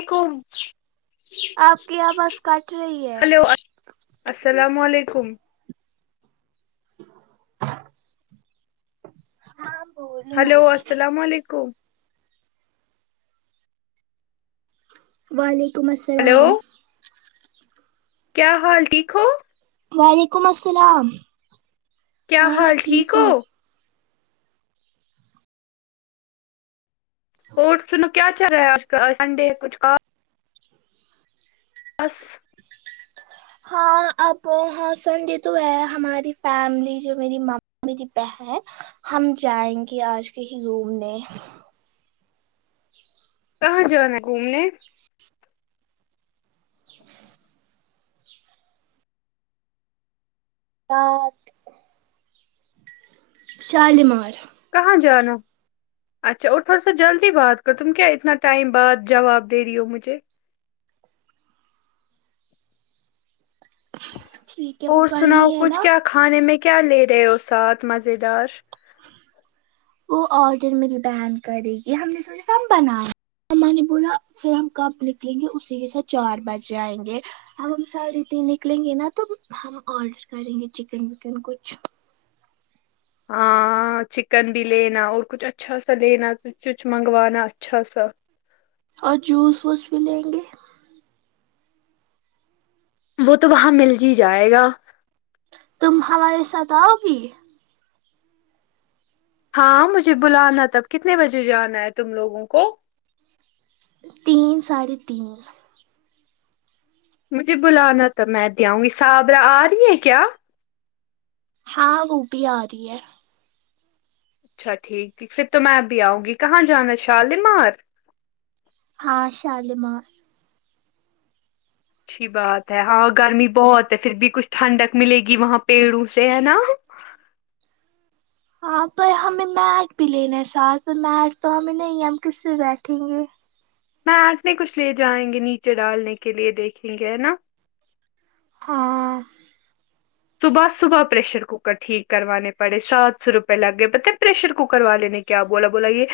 یکن [unintelligible] آپ کی آواز کٹ رہی ہے ہلو السلام علیکم ہیلو السلام علیکم وعلیکم ہلو السلام کیا حال ٹھیک ہو وعلیکم السلام کیا ہاں میں حال ٹھیک ہو ہوں اور سن کیا چل رہا ہے آج کل سنڈے کچھ ک بس ہاں اب ہاں سنڈے تو ہے ہماری فیملی جو میری م میری بہن ہم جائیں گے آج کہی گھومنے کہاں جانا ہے گھومنے پارک شالیمار کہاں جانا اچھا اور تھوڑا سا جلدی بات کر تم کیا اتنا ٹائم بعد جواب دے رہی ہو مجھے ٹھیک ہے وہ اور سناؤ گرمی ہے کچھ نا کیا کھانے میں کیا لے رہے ہو ساتھ مزیدار وہ آڈر میری بہن کرے گی ہم نے سوچا تھا ہم بنانے مما نے بولا پھر ہم کب نکلیں گے اسی کے سات چار بجے آئیں گے اب ہم ساڑھے تین نکلیں گے نا تو ہم آڈر کریں گے چکن وکن کچھ ہاں چکن بھی لینا اور کچھ اچھا سا لینا کچھ کچھ منگوانا اچھا سا اور جوس ووس بھی لیں گے وہ تو وہاں مل ج جائے گا تم ہمارے ساتھ اؤ گی ہاں مجھے ہاں بلانا تب کتنے بجے جانا ہے تم لوگوں کو تین ساڑھے تین مجھے بلانا تب میں بھی آؤں گی صابرہ آ رہی ہیں کیا ہاں وہ بھی آ رہی ہے اچھا ٹھیک ٹھیک پھر تو میں بھی آؤں گی کہاں جانا ہے شالیمار ہاں شالیمار اچھی بات ہے ہاں گرمی بہت ہے پھر بھی کچھ ٹھنڈک ملے گی وہاں پیڑوں سے ہے نا ہاں پر ہمیں میٹ بھی لینا ہے ساتھ میٹ تو ہمیں نہیں ہے ہم کس سے بیٹھیں گے میٹ نہیں کچھ لے جائیں گے نیچے ڈالنے کے لیے دیکھیں گے ہے نا ہاں صبح صبح پریشر کوکر ٹھیک کروانے پڑے سات سو روپئے لگ گئے پتا تھے پریشر کوکر والے نے کیا بولا بولا یے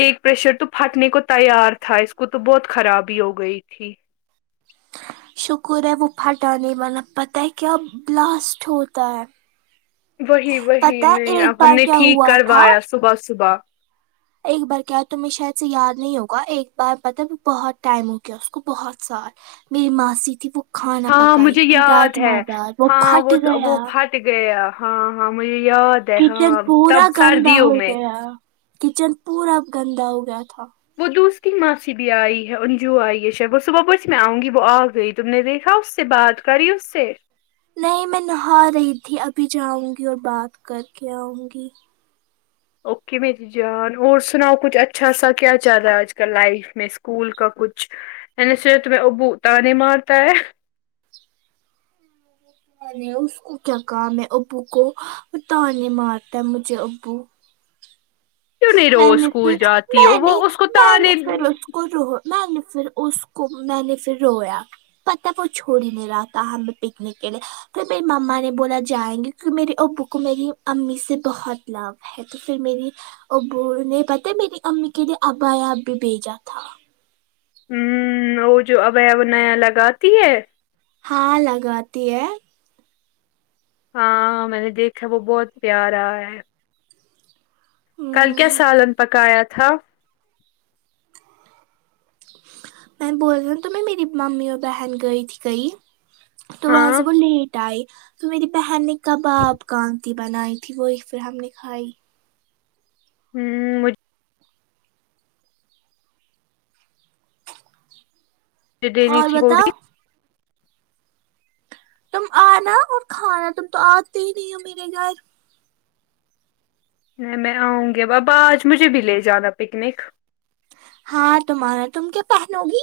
ایک پریشر تو پھٹنے کو تیار تھا اس کو تو بہت خرابی ہو گئی تھی شکر ہے وہ پھٹا نہیں والا پتہ ہے کیا بلاسٹ ہوتا ہے وہی وہی پتا ہے نہیں ایک اب ہم بار نے کیا ٹھیک ہوا تھا کروایا صبح صبح ایک بار کیا تمیں شاید سے یاد نہیں ہوگا ایک بار پتا میں بہت ٹائم ہو گیا اس کو بہت سال میری ماسی تھی وہ کھانا ہاں پکائی مجھے تھی یاد راجما دال وہ پھٹ گیا ٹ گیا ہاں ہاں مجھے یاد ہے کچن ہاں تب پورا گندا سردیوں ہو میں گیا کچن پورا گندا ہو گیا تھا وہ دوست کی ماسی بھی آئی ہے ان جو آئی ہے شید بس صبح بس میں آؤں گی وہ آ گئی تم نے دیکھا اس سے بات کری اس سے نہیں میں نہا رہی تھی ابھی جاؤں گی اور بات کر کے آؤں گی اوکے میری جان اور سناؤ کچھ اچھا سا کیا چل رہا ہے آج کل لائف میں اسکول کا کچھ یعنی سیٹ میں ابو تانے مارتا ہے میں نے اس کو کیا کام ہے ابو کو تانے مارتا مجھے ابو کیوں نہیں میں روز نے فیر اسکول جاتی میں ہو نہیں وہ اس کو میں نے فیر تانے اس کو رو میں نے فیر اس کو میں نے فیر رویا پتا ہے وہ چھڑ ہی نہیں رہا تھا ہمیں پکنک کے لیے پھر میری مما نے بولا جائیں گے کیونکی میرے ابو کو میری امی سے بہت لوو ہے ہے تو فیر میری ابو نے پتا میری امی کے لیے ابایا بھی بھیجا تھا آمم وہ جو ابایا وہ نیا لگاتی ہے ہاں لگاتی ہے ہاں میں نے دیکھا وہ بہت پیارا ہے کل کیا ہمم سالن پکایا تھا میں بول ریو تمیں میری ممی اور بہن گئی تھی کہی تو وہاں ہاں سے وہ لیٹ آئے تو میری بہن نے کباب کا تی بنائی تھی وہی فیر ہم نے کھائی آمم مجھ مجھے دے نی اور تھی بتا تھوڑی سی تم آنا اور کھانا تم تو آتی ہی نہیں ہو میرے گھر نہیں میں آؤں گی اب آج مجھے بھی لے جانا پکنک ہاں تمہارا تم کیا پہنو گی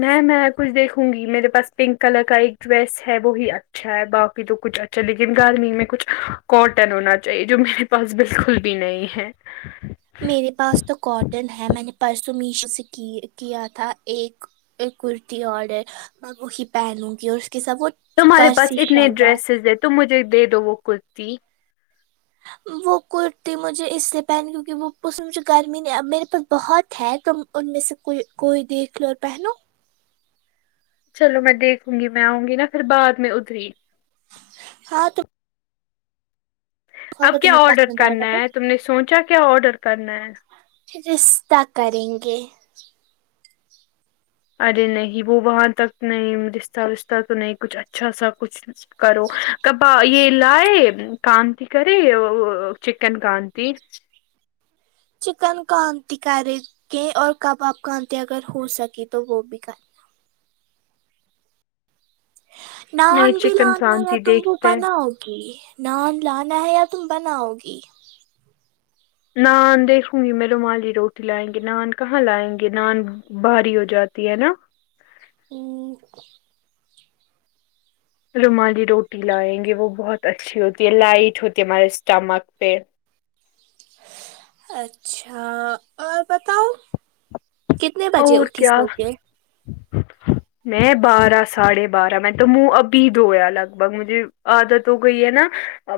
میں میں کچھ دیکھوں گی میرے پاس پنک کلر کا ایک ڈریس ہے وہی اچ چھا ہے باکی تو کچھ اچھا لیکن گرمی میں کچھ کاٹن ہونا چاہیے جو میرے پ پاس بالکل بھی نہیں ہے میرے پاس تو کاٹن ہے میں نے پرسوں میشو سے کی کیا تھا ایک ایک کرتی اڈر میں وہی پہنوں گی اور اس کے سب وہ تمہارے پاس فرسی اتنے شلوار ڈریسزز ہے تم مجھے دے دو وہ کرتی وہ کرتی مجھے اس لیے پہنی کیونکہ وہ اس میں مجھے گرمی نہیں میرے پاس بہت ہے تو ان میں سے کوئی کوئی دیکھ لو اور پہنو چلو میں دیکھوں گی میں آؤں گی نا پھر بعد میں ادھری ہاں تو اب اگر کیا تمہیں آڈر پسند آئے گا کرنا ہے تو تم نے سوچا کیا آڈر کرنا ہے رستہ کریں گے ارے نہیں وہ وہاں تک نہیں رشتہ وشتہ تو نہیں کچھ اچھا سا کچھ کرو کبا یے لائے کام تی کرے وہ او چکن کانتی چکن کانتی کرے گے اور کباب کانتی اگر ہو سکی تو وہ بھی کرے نان نہیں بھی چکن لانارا کانتی [unintelligible] تب دیکھتے ہیں۔ پنا ہوگی نان لانا ہے یا تم بناؤ گی نان دیکھوں گی میں رومالی روٹی لائیں گے نان کہاں لائیں گے نان بھاری ہو جاتی ہے نا ہمم رومالی روٹی لائیں گے وہ بہت اچھی ہوتی ہے لائٹ ہوتی ہے ہمارے اسٹمک پہ اچھا اور بتاؤ کتنے بجے اور اٹھی کیا سو کے میں بارہ ساڑھے بارہ میں تو منہ ابھی دھویا لگ بھگ مجھے عادت ہو گئی ہے نا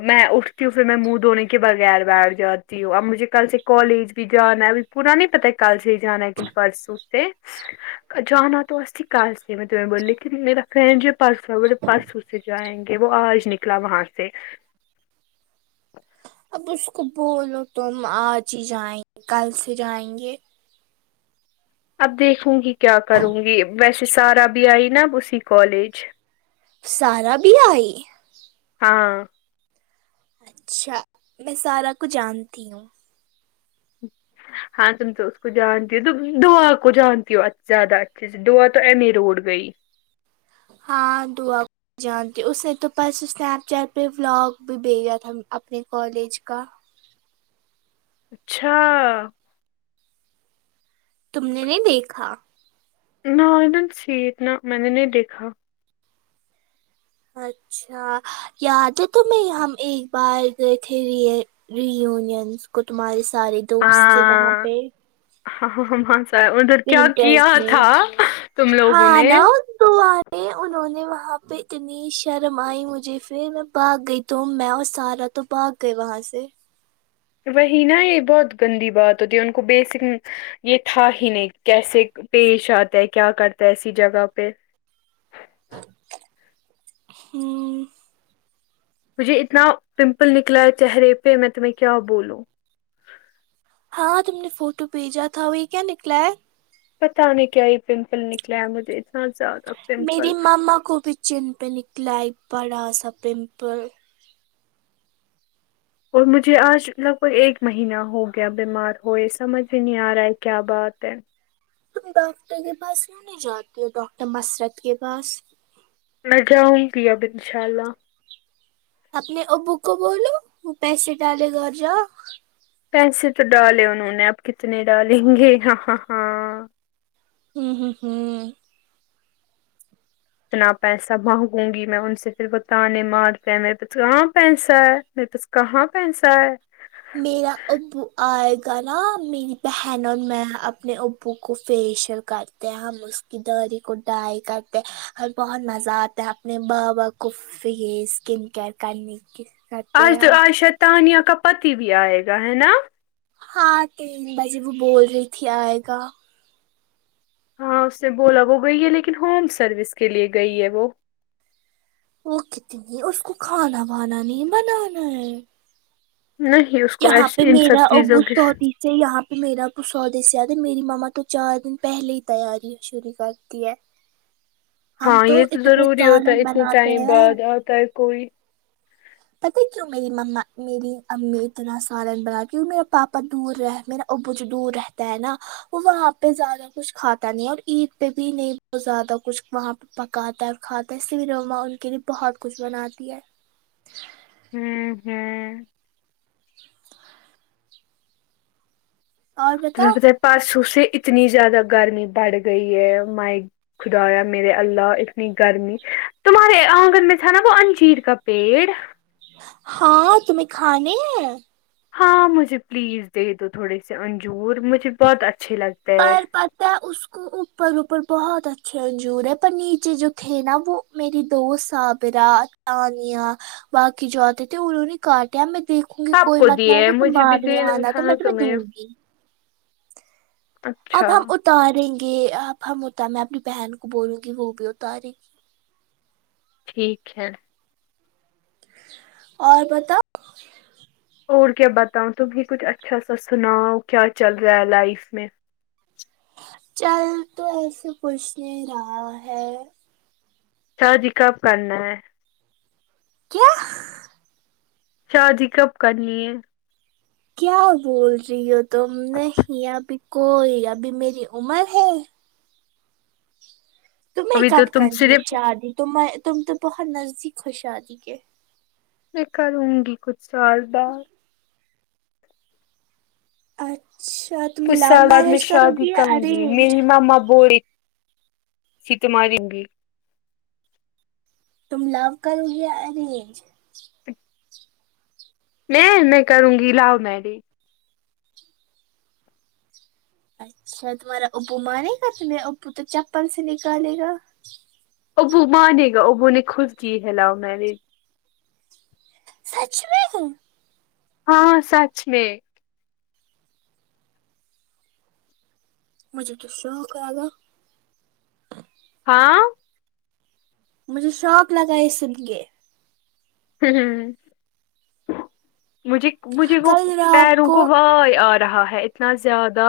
میں اٹھتی ہوں پھر میں منہ دھونے کے بغیر بیٹھ جاتی ہوں اب مجھے کل سے کالج بھی جانا ہے اب پورا نہیں پتا ہے کل سے ہی جانا ہے کے پرسوں سے جانا تو اھی [unintelligible] کار سے میں ت [unintelligible] بوللی لیکن میرا فنڈ ج پس ہو بس اسے جائیں گے وہ آج نکلا وہاں سے اب اس کو بولو تم آج ہی جائیں گے کل سے جائیں گے اب دیکھوں گی کیا کروں گی ویسے سارا بھی آئی نا اب اسی کالج سارا بھی آئی ہاں اچھا میں سارا کو جانتی ہوں ہاں تم تو اس کو جانتی ہو دعا کو جانتی ہو زیادہ اچھے سے دعا تو ایم اے روڈ گئی ہاں دعا کو جانتی اس نے تو بس اسنیپ چیٹ پہ بلاگ بھی بھیجا تھا اپنے کالج کا اچھا تم نے نہیں دیکھا نو آئی دیدنٹ سی ات نہ میں نے نہیں دیکھا اچھا یاد ہے تو میں ہم ایک بار گئے تھے رییونینس کو تمہارے سارے دوست تھے وہاں پہ ہاں ہاں سا ادھر کیا ونٹرس کیا میں تھا تم لوگوں ہاں نے نا [unintelligible] دو آنے انہوں نے وہاں پہ اتنی شرم آئی مجھے پھر میں بھاگ گئی تو میں اور سارا تو بھاگ گایے وہاں سے وہی نا یہ بہت گندی بات ہوتی ہے ان کو بیسک یہ تھا ہی نہیں کیسے پیش آتا ہے کیا کرتا ہے ایسی جگہ پہ ہوں مجھے اتنا پمپل نکلا ہے چہرے پہ میں تمہیں کیا بولوں ہاں تم نے فوٹو بھیجا تھا وہی کیا نکلا ہے پتا نہیں کیا یہ پمپل نکلا ہے مجھے اتنا زیادہ پمپل میری ماما کو بھی چین پہ نکلا ہے ایک بڑا سا پمپل اور مجھے آج لگ بھگ ایک مہینہ ہو گیا بیمار ہوئے سمجھ میں نہیں آ رہا ہے کیا بات ہے تم ڈاکٹر کے پاس کیوں نہیں جاتے ہو ڈاکٹر مسرت کے پاس میں جاؤں گی اب ان شاء اللہ اپنے ابو کو بولو پیسے ڈالے گھر جاؤ پیسے تو ڈالے انہوں نے آپ کتنے ڈالیں گے ہاں ہاں ہاں ہوں ہوں ہوں اتنا پیسہ منگوگی نہ میں ان سے پھر وہ تانے مارتے میرے پاس کہاں پیسہ ہے میرے پس کہاں پیسہ ہے میرا ابو آئے گا نا میری بہن اور میں اپنے ابو کو فیشر کرتی ہم اس کی ڈری کو ڈائی کرتے اور بہت مزہ آتا ہے اپنے با با کو فیس اسکن کیئر کرنے کی کرتے آج ہیں تو ہم آج شاید تانیا کا پتی بھی آئے گا ہے نا ہاں تین بجے وہ بول رہی تھی آئے گا ہاں اس نے بولا وہ گئی ہے لیکن ہوم سروس کے لیے گئی ہے وہ وہ کتنی ہے اس کو کھانا وانا نہیں بنانا ہے نہیں کو یہاں ایس پہ ان میرا سب ابو چیزوں کی سوری ج یہاں پہ میرا تو سودے سے زیادہ میری ماما تو چار دن پہلے ہی تیاری شرع کرتی ہے ہم ہاں تو یہ اتنے سالن بناتے ہیں ت ہے کوئی [unintelligible] پتا کیوں میری مما میری امی اتنا سالن بنا کیوں میرا پاپا دور رہے میرا ابوجو دور رہتا ہے نا وہ وہاں پہ زیادہ کچھ کھاتا نہیں ہے اور عید پہ بھی نہیں وہ زیادہ کچھ وہاں پہ پکاتا ہے کھاتا ہے اسلئے بھی مما ان کے لیے بہت کچھ بناتی ہے ہ ہوں ہوں اور تمھے بتاؤ پاتاہے پرسوں سے اتنی زیادہ گرمی بڑھ گئی ہے مائ خدایا میرے اللہ اتنی گرمی تمہارے آنگن میں تھا نا وہ انجیر کا پیڑ ہاں تمہیں کھانے ہیں ہاں مجھے پلیز دے دو تھوڑے سے انجور مجھے بہت اچھے لگتے ہے پر پتہ ہے اس کو اوپر اوپر بہت اچھے انجور ہے پر نیچے جو تھے نا وہ میری دو صابیرا انیا باقی جو آتے تھے انہوں نے کاٹیا میں دیکھ دکھوں گی سب کوئی کو مت نہ دیے ہوا تو مجھے بھی بعد میں دینا تھا آنامیں نا تمھے تمہیں دوں گی اب اچھا ہم اتاریں گے اب ہم اتار میں اپنی بہن کو بولوں گی وہ بھی اتارے گی ٹھیک ہے اور بتاؤ اور کیا بتاؤں تمہی کچھ اچھا سا سناؤ کیا چل رہا ہے لائف میں چل تو ایسے کچھ نہیں رہا ہے شادی کب کرنا ہے کیا شادی کب کرنی ہے کیا بول رہی ہو تم نہیں ابھی کوئی ابھی میری عمر ہے تمہیں ابھی کب تو تم کرنی ہے صرف شادی تمے تم تو بہت نزدیک ہو شادی کے میں کرونگی کچھ سال بعد اچھا تم کچھ لو سال بعد میں میرج کرو شادی گی یا کروں گی ارینج میری ماما بولے تھی تمہاری بھی تم لوو کروگی یہ ارینج تو میں میں کرونگی لوو میریج اچھا تمہارا ابو مانے گا تمہیں ابو تو چپل سے نکالے گا ابو مانے گا ابو نے خود کی ہے کی ہے لوو میرج اچھ میں ہے ہاں سچ میں مجھے تو شوق آگا ہاں مجھے شوق لگا یے سن کے ہ ہ مجھے مجھے وہ کل رات پیروں کو وائے آ رہا ہے اتنا زیادہ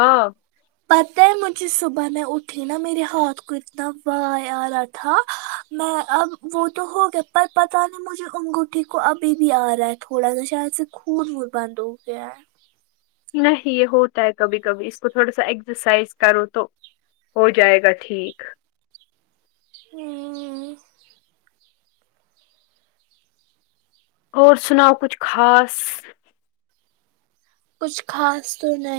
پتہ ہے مجھے صبح میں اٹھی نا میرے ہاتھ کو اتنا وائے آرا تھا میں اب وہ تو ہو گیا پر پتا نہیں مجھے انگوٹھی کو ابھی بھی آ رہا ہے تھوڑا سا شاید سے خون وہ بند ہو گایا ہے نہیں یے ہوتا ہے کبھی کبھی اس کو تھوڑا سا ایکسرسائز کرو تو ہو جائے گا ٹھیک ہ اور سناؤ کچھ خاص کچھ خاص تو نہیں